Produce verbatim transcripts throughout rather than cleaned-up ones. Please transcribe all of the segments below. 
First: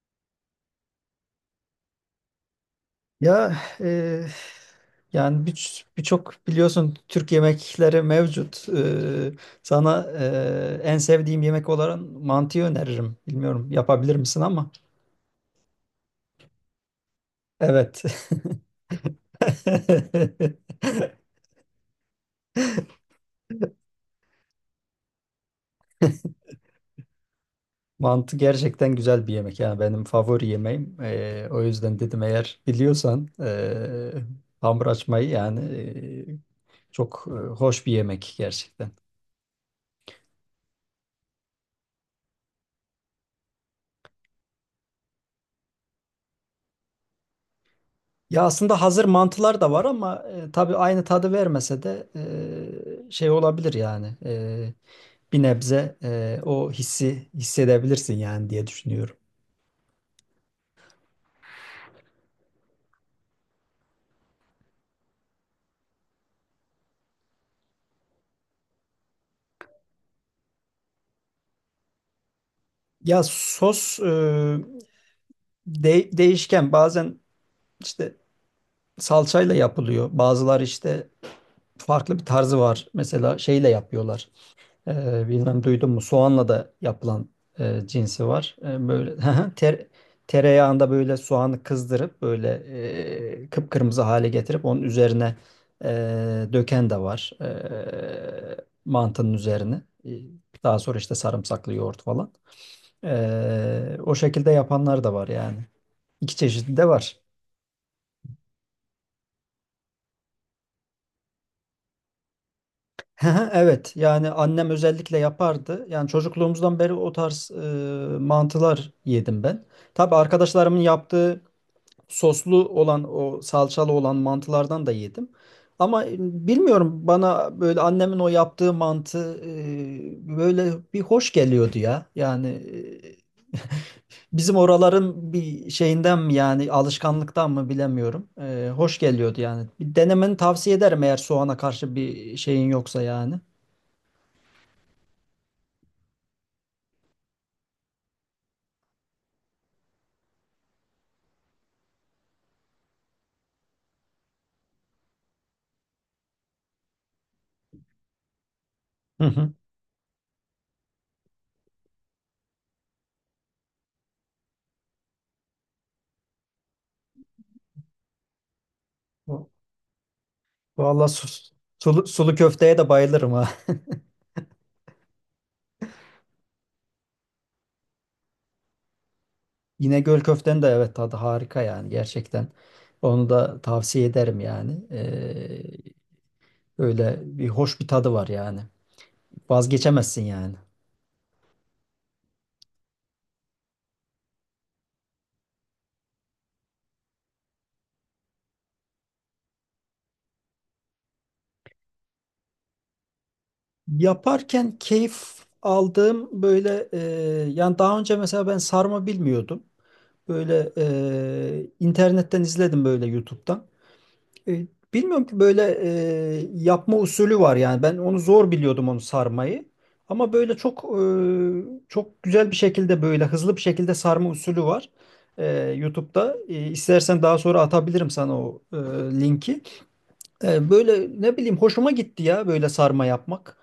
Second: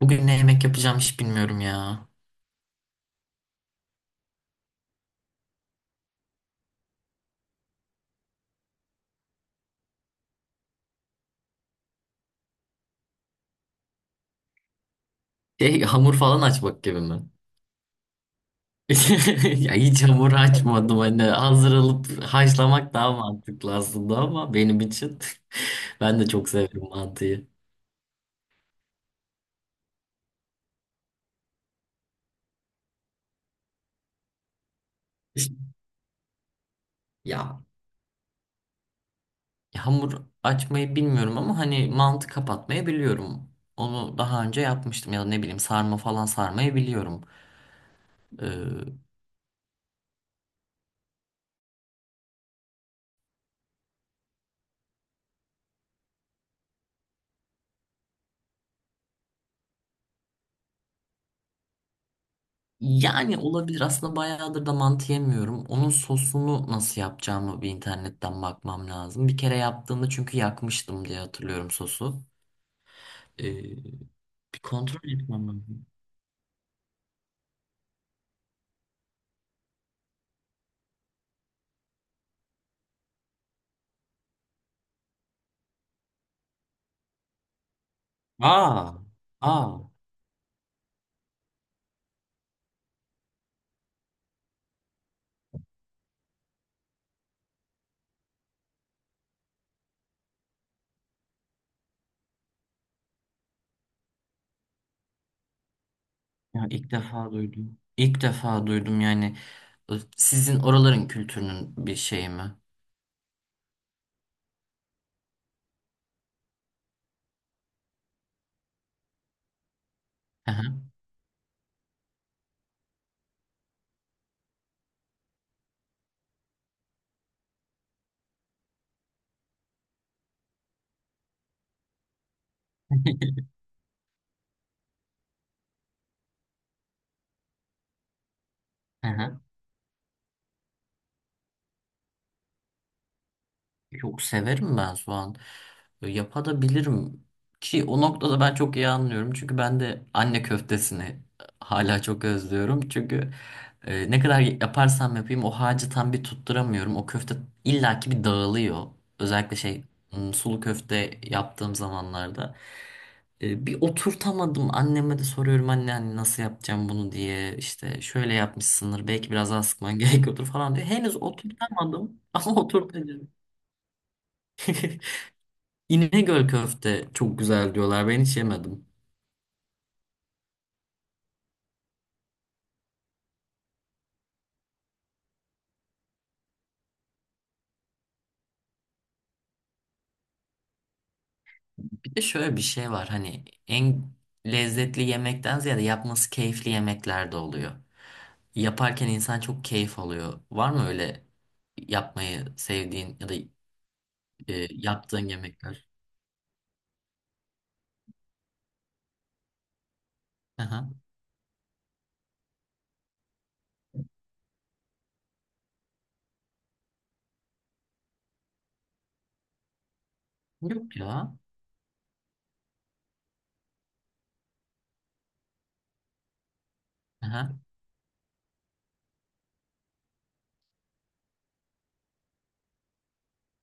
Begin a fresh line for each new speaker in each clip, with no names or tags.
Bugün ne yemek yapacağım hiç bilmiyorum ya.
Ya, e, yani bir- birçok biliyorsun Türk yemekleri mevcut. E, sana e, en sevdiğim yemek olarak mantıyı öneririm. Bilmiyorum, yapabilir misin ama.
Şey, hamur falan açmak gibi mi?
Evet.
Ya hiç hamur açmadım, hani hazır alıp haşlamak daha mantıklı aslında ama benim için ben de çok severim mantıyı.
Mantı gerçekten güzel bir yemek. Yani benim favori yemeğim. E, o yüzden dedim, eğer biliyorsan e, hamur açmayı yani e, çok e,
Ya
hoş bir yemek gerçekten.
hamur açmayı bilmiyorum ama hani mantı kapatmayı biliyorum. Onu daha önce yapmıştım ya da ne bileyim sarma falan, sarmayı biliyorum.
Ya, aslında
Ee,
hazır mantılar da var ama e, tabii aynı tadı vermese de e, şey olabilir yani. E, bir nebze e, o hissi hissedebilirsin yani diye düşünüyorum.
Yani olabilir. Aslında bayağıdır da mantı yemiyorum. Onun sosunu nasıl yapacağımı bir internetten bakmam lazım. Bir kere yaptığımda çünkü yakmıştım diye hatırlıyorum sosu.
Ya, sos
Ee,
e,
Bir kontrol etmem lazım.
de- değişken bazen, işte salçayla yapılıyor. Bazıları işte farklı bir tarzı var. Mesela şeyle yapıyorlar. Ee, bilmem duydun mu? Soğanla da yapılan e, cinsi var. Ee,
Aa,
böyle
aa.
ter, tereyağında böyle soğanı kızdırıp böyle e, kıpkırmızı hale getirip onun üzerine e, döken de var. E, mantının üzerine. E, Daha sonra işte sarımsaklı yoğurt falan. E, o şekilde yapanlar da var yani. İki
Ya
çeşidi de
ilk
var.
defa duydum. İlk defa duydum yani. Sizin oraların kültürünün bir şeyi mi?
Evet, yani annem özellikle yapardı. Yani çocukluğumuzdan beri o tarz e, mantılar yedim ben. Tabii
Hı
arkadaşlarımın
hı.
yaptığı soslu olan, o salçalı olan mantılardan da yedim. Ama e, bilmiyorum, bana böyle annemin o yaptığı mantı e, böyle bir hoş geliyordu ya. Yani e, bizim oraların bir şeyinden mi yani alışkanlıktan mı bilemiyorum. E, hoş
Hı
geliyordu
hı.
yani. Bir denemeni tavsiye ederim, eğer soğana karşı bir şeyin yoksa yani.
Yok, severim ben soğan. E, Yapabilirim ki o noktada ben çok iyi anlıyorum. Çünkü ben de anne köftesini e, hala çok özlüyorum. Çünkü e, ne kadar yaparsam yapayım o harcı tam bir tutturamıyorum. O köfte illaki bir dağılıyor.
Hı hı.
Özellikle şey m, sulu köfte yaptığım zamanlarda. E, bir oturtamadım. Anneme de soruyorum, anne, anne nasıl yapacağım bunu diye. İşte şöyle yapmışsındır, belki biraz daha sıkman gerekiyordur falan diyor.
Valla
Henüz
sulu,
oturtamadım
sulu
ama
köfteye de
oturtacağım.
bayılırım, ha.
İnegöl köfte çok güzel diyorlar. Ben hiç yemedim.
İnegöl köftenin de evet tadı harika yani gerçekten. Onu da tavsiye ederim yani. Ee, öyle bir hoş bir tadı var yani. Vazgeçemezsin yani.
Bir de şöyle bir şey var. Hani en lezzetli yemekten ziyade yapması keyifli yemekler de oluyor. Yaparken insan çok keyif alıyor. Var mı öyle yapmayı sevdiğin ya da e,
Yaparken
yaptığın
keyif
yemekler?
aldığım böyle e, yani daha önce mesela ben sarma bilmiyordum. Böyle
Aha.
e, internetten izledim böyle YouTube'dan. E, Bilmiyorum ki böyle e, yapma usulü var yani. Ben onu zor biliyordum, onu sarmayı. Ama böyle çok
Yok
e,
ya.
çok güzel bir şekilde, böyle hızlı bir şekilde sarma usulü var. E, YouTube'da. E, istersen daha
Aha.
sonra atabilirim sana o e, linki. E, böyle ne bileyim hoşuma gitti ya böyle sarma yapmak.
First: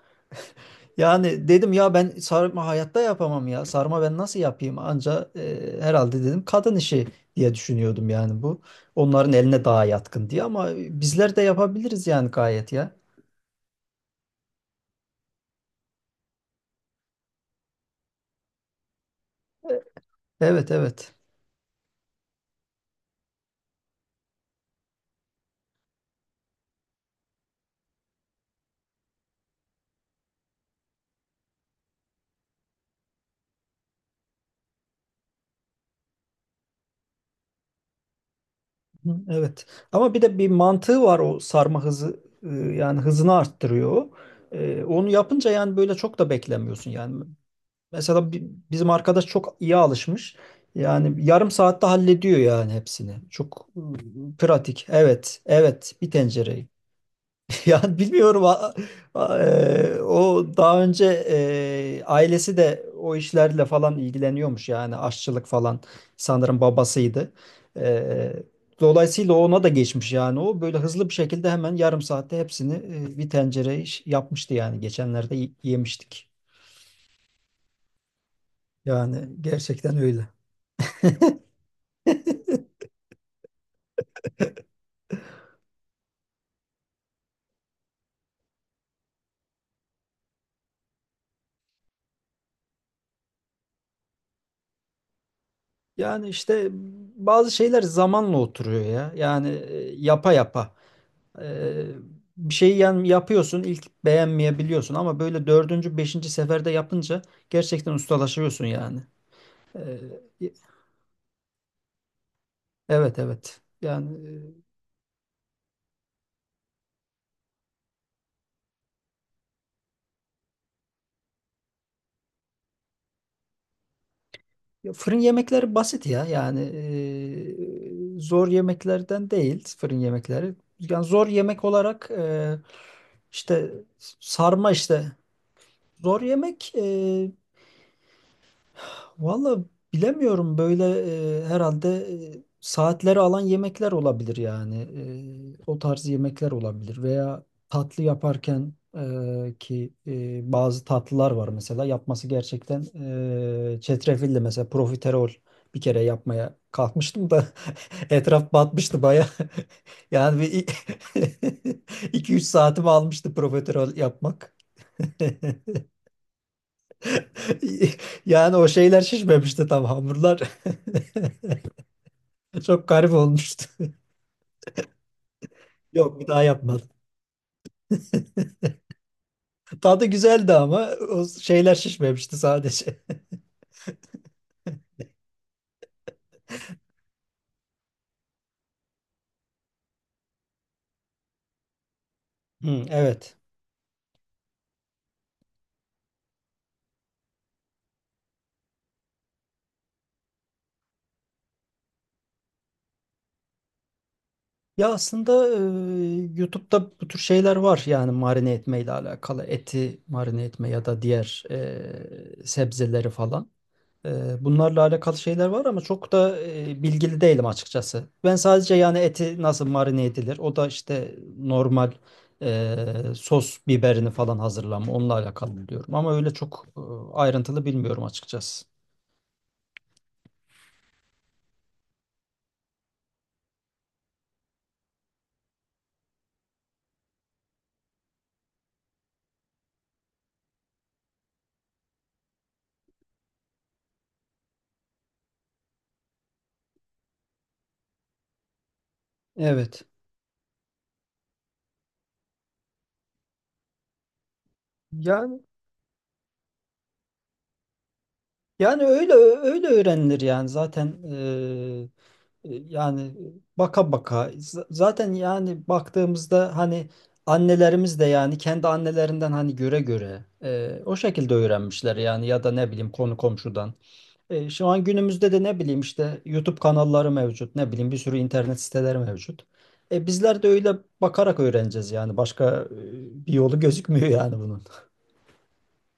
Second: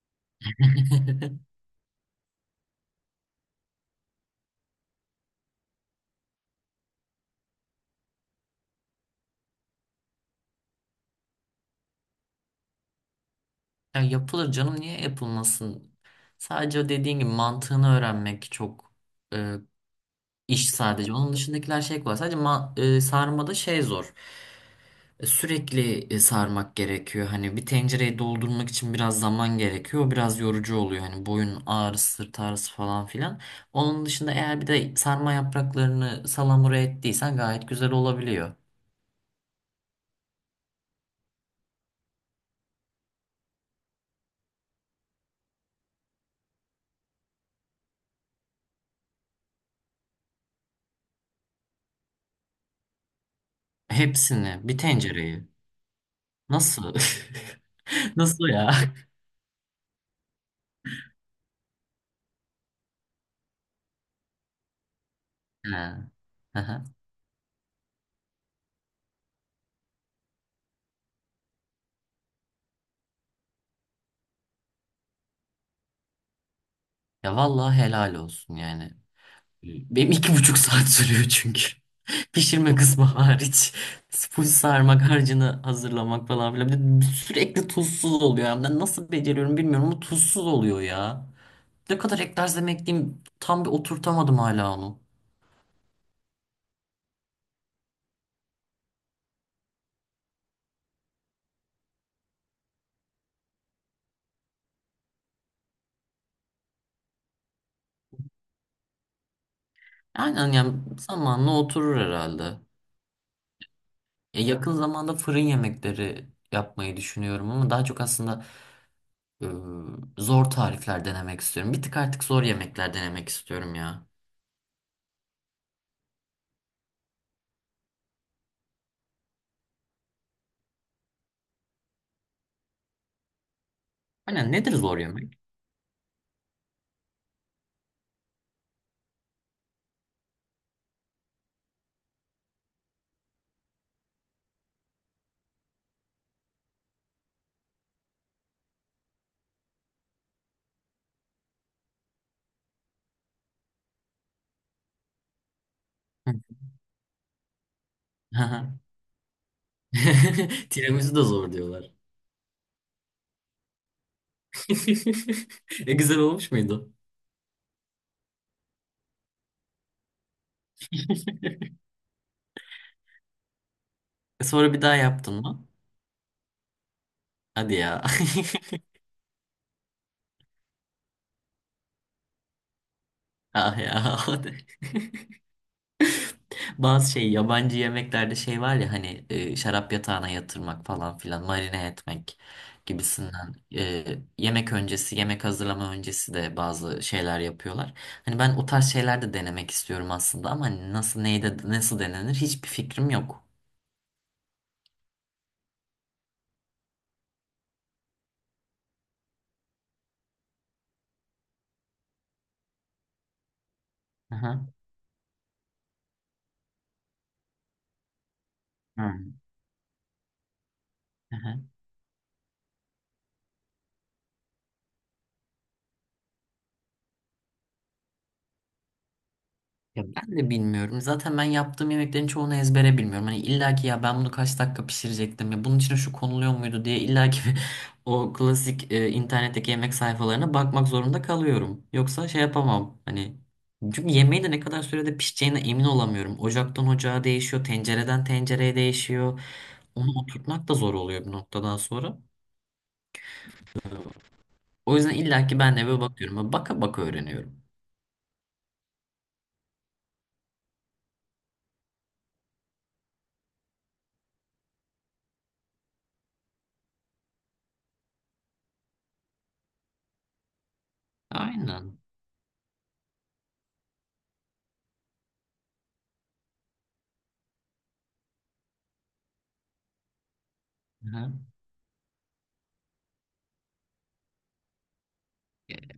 Yani dedim ya, ben sarma hayatta yapamam ya. Sarma ben nasıl yapayım? Anca e, herhalde dedim kadın işi diye düşünüyordum yani bu. Onların eline daha yatkın diye, ama bizler de yapabiliriz yani gayet ya.
Ya yapılır canım, niye yapılmasın? Sadece o dediğin gibi mantığını öğrenmek çok e, iş
Evet,
sadece.
evet.
Onun dışındakiler şey kolay. Sadece ma- e, sarmada şey zor. E, Sürekli e, sarmak gerekiyor. Hani bir tencereyi doldurmak için biraz zaman gerekiyor. Biraz yorucu oluyor. Hani boyun ağrısı, sırt ağrısı falan filan. Onun dışında eğer bir de sarma yapraklarını salamura ettiysen gayet güzel olabiliyor.
Hı, evet. Ama bir de bir mantığı var, o sarma hızı e, yani hızını arttırıyor, o. E, onu yapınca yani böyle çok da beklemiyorsun yani. Mesela bi- bizim arkadaş çok iyi alışmış. Yani yarım saatte hallediyor yani hepsini. Çok ıı,
Hepsini, bir
pratik. Evet,
tencereyi.
evet, bir tencereyi.
Nasıl?
Yani bilmiyorum,
Nasıl ya?
a- a- e, o daha önce e, ailesi de o işlerle falan ilgileniyormuş yani, aşçılık falan
Ha,
sanırım
aha.
babasıydı. E, Dolayısıyla ona da geçmiş yani, o böyle hızlı bir şekilde hemen yarım saatte hepsini e, bir tencere iş yapmıştı yani, geçenlerde y- yemiştik.
Ya vallahi helal olsun yani.
Yani gerçekten
Benim
öyle.
iki buçuk saat sürüyor çünkü. Pişirme kısmı hariç. Full sarmak, harcını hazırlamak falan filan. Bir de sürekli tuzsuz oluyor. Yani ben nasıl beceriyorum bilmiyorum ama tuzsuz oluyor ya. Ne kadar eklersem ekleyeyim tam bir oturtamadım hala onu.
Yani işte bazı şeyler zamanla oturuyor ya. Yani e, yapa yapa. E, Bir şeyi yani yapıyorsun, ilk beğenmeyebiliyorsun ama böyle dördüncü, beşinci seferde yapınca gerçekten ustalaşıyorsun yani. E,
Aynen, yani zamanla oturur herhalde.
evet, evet. Yani
Ya
e,
yakın zamanda fırın yemekleri yapmayı düşünüyorum ama daha çok aslında e, zor tarifler denemek istiyorum. Bir tık artık zor yemekler denemek istiyorum ya.
ya fırın yemekleri basit ya. Yani e, zor yemeklerden değil fırın yemekleri. Yani zor yemek olarak e, işte
Aynen,
sarma
nedir zor
işte.
yemek?
Zor yemek e, valla bilemiyorum böyle, e, herhalde e, saatleri alan yemekler olabilir yani. E, o tarz yemekler olabilir, veya tatlı yaparken e, ki e, bazı tatlılar var mesela, yapması gerçekten e, çetrefilli, mesela profiterol bir kere
Hı.
yapmaya kalkmıştım da etraf batmıştı baya, yani bir
Tiramisu da zor diyorlar.
iki üç saatimi almıştı profiterol yapmak.
E güzel olmuş muydu?
Yani o şeyler şişmemişti tam, hamurlar. Çok garip olmuştu.
E, Sonra bir daha yaptın mı?
Yok, bir daha yapmadım.
Hadi ya.
Tadı güzeldi ama o şeyler şişmemişti sadece.
Ah ya. Bazı şey yabancı yemeklerde şey var ya, hani e, şarap yatağına yatırmak falan filan, marine etmek
Hı, evet.
gibisinden. E, yemek öncesi, yemek hazırlama öncesi de bazı şeyler yapıyorlar. Hani ben o tarz şeyler de denemek istiyorum aslında ama hani nasıl, neyde nasıl denenir hiçbir fikrim yok.
Ya, aslında e, YouTube'da bu tür şeyler var yani, marine etmeyle alakalı. Eti marine etme, ya da diğer e, sebzeleri falan. Ee,
Aha.
Bunlarla alakalı şeyler var ama çok da e, bilgili değilim açıkçası. Ben sadece yani eti nasıl marine edilir, o da işte
Hı.
normal e, sos biberini falan hazırlama, onunla alakalı biliyorum. Ama öyle çok e, ayrıntılı bilmiyorum açıkçası.
Ya ben de bilmiyorum. Zaten ben yaptığım yemeklerin çoğunu ezbere bilmiyorum. Hani illa ki ya ben bunu kaç dakika pişirecektim, ya bunun içine şu konuluyor muydu diye illa ki o klasik e, internetteki yemek sayfalarına bakmak zorunda kalıyorum. Yoksa şey yapamam. Hani çünkü yemeği de ne kadar sürede pişeceğine emin olamıyorum. Ocaktan ocağa değişiyor, tencereden tencereye değişiyor.
Evet.
Onu oturtmak da zor oluyor bir noktadan sonra. O yüzden
Yani
illa ki ben de eve bakıyorum. Baka baka öğreniyorum.
Yani öyle öyle öğrenilir yani, zaten eee, e, yani baka baka Z- zaten, yani baktığımızda hani annelerimiz de yani kendi annelerinden hani göre göre eee, o şekilde öğrenmişler
Aynen.
yani, ya da ne bileyim konu komşudan. E, şu an günümüzde de ne bileyim işte YouTube kanalları mevcut, ne bileyim bir sürü internet siteleri mevcut. E, bizler de öyle
Hı.
bakarak öğreneceğiz yani, başka e, bir yolu gözükmüyor yani bunun.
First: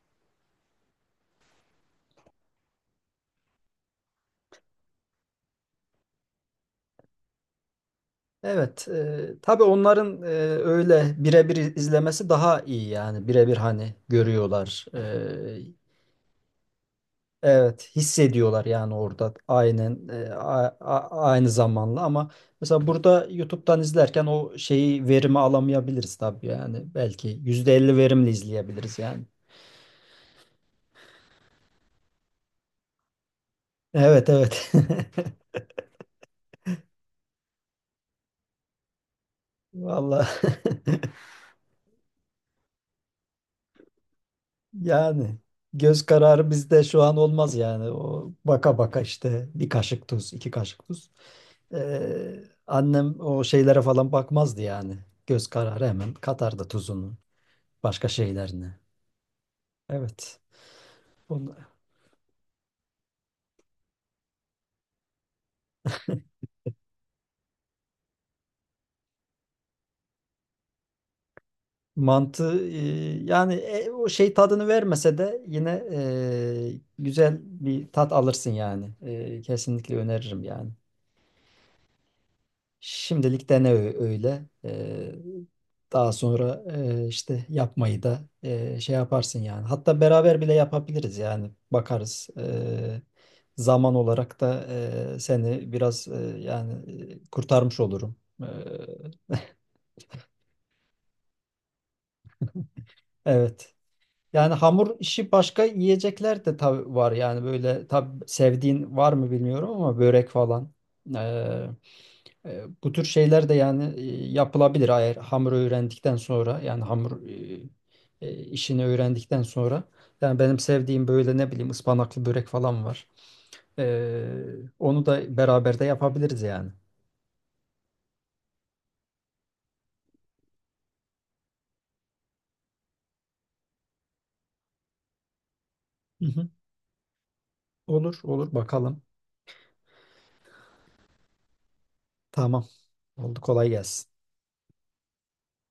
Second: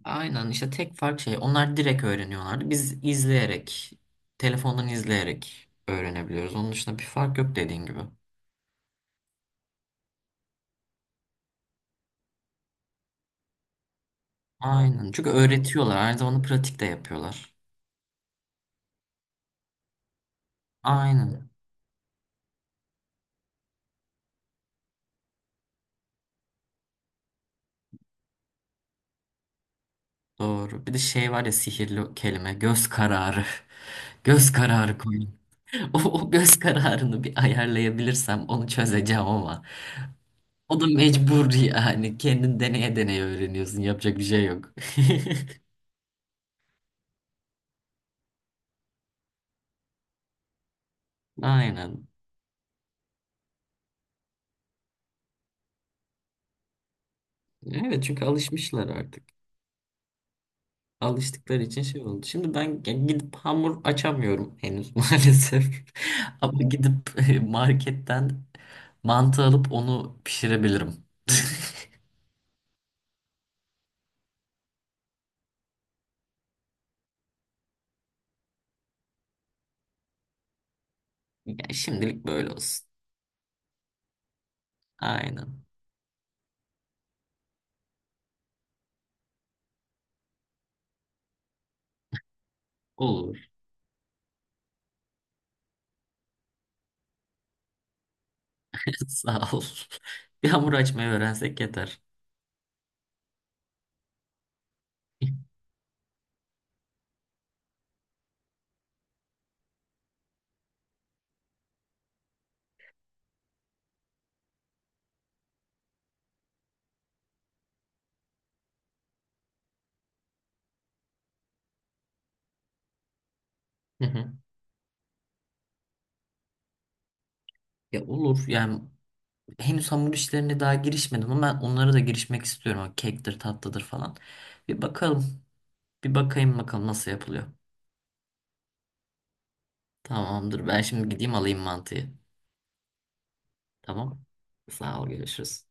Aynen işte, tek fark şey, onlar direkt öğreniyorlardı. Biz izleyerek, telefondan izleyerek öğrenebiliyoruz. Onun dışında bir fark yok, dediğin gibi.
Evet, e, tabii onların e, öyle birebir izlemesi daha iyi yani, birebir hani görüyorlar.
Aynen. Çünkü
E,
öğretiyorlar. Aynı zamanda pratik de yapıyorlar.
evet, hissediyorlar yani orada aynen, e, a- a- aynı
Aynen.
zamanla, ama mesela burada YouTube'dan izlerken o şeyi verimi alamayabiliriz tabii yani, belki yüzde elli verimli izleyebiliriz yani.
Doğru. Bir de şey var ya, sihirli kelime. Göz kararı.
Evet,
Göz
evet.
kararı koyun. O, o göz kararını bir ayarlayabilirsem onu çözeceğim ama.
Vallahi
O da mecbur yani. Kendin deneye deneye öğreniyorsun. Yapacak bir şey yok.
yani göz kararı bizde şu an olmaz yani. O baka baka işte, bir kaşık tuz, iki kaşık tuz.
Aynen.
Ee, annem o şeylere falan bakmazdı yani. Göz kararı hemen katardı tuzunu,
Evet,
başka
çünkü
şeylerini.
alışmışlar artık.
Evet. Bunu,
Alıştıkları için şey oldu. Şimdi ben g- gidip hamur açamıyorum henüz maalesef. Ama gidip e, marketten mantı alıp onu pişirebilirim.
mantı e, yani e, o şey tadını vermese de yine e, güzel bir tat alırsın yani. E, kesinlikle öneririm yani.
Ya şimdilik böyle olsun.
Şimdilik dene ö- öyle. Ee,
Aynen.
daha sonra e, işte yapmayı da e, şey yaparsın yani. Hatta beraber bile yapabiliriz yani. Bakarız. Ee,
Olur.
zaman olarak da e, seni biraz e, yani e, kurtarmış olurum. Ee,
Sağ ol. Bir hamur açmayı öğrensek yeter.
evet. Yani hamur işi başka yiyecekler de tabii var. Yani böyle, tabii sevdiğin var mı bilmiyorum ama, börek falan. Ee, E, Bu tür şeyler de yani e, yapılabilir, eğer hamur öğrendikten sonra yani hamur e, e, işini öğrendikten sonra, yani benim sevdiğim böyle ne bileyim ıspanaklı börek falan var.
Hı
E,
hı.
onu da beraber de yapabiliriz yani.
Ya olur yani, henüz hamur işlerine daha girişmedim ama ben onlara da girişmek istiyorum. O kektir, tatlıdır falan. Bir bakalım. Bir
Hı hı.
bakayım bakalım nasıl yapılıyor.
Olur, olur bakalım.
Tamamdır. Ben şimdi gideyim alayım mantıyı.
Tamam. Oldu, kolay gelsin.
Tamam. Sağ ol, görüşürüz.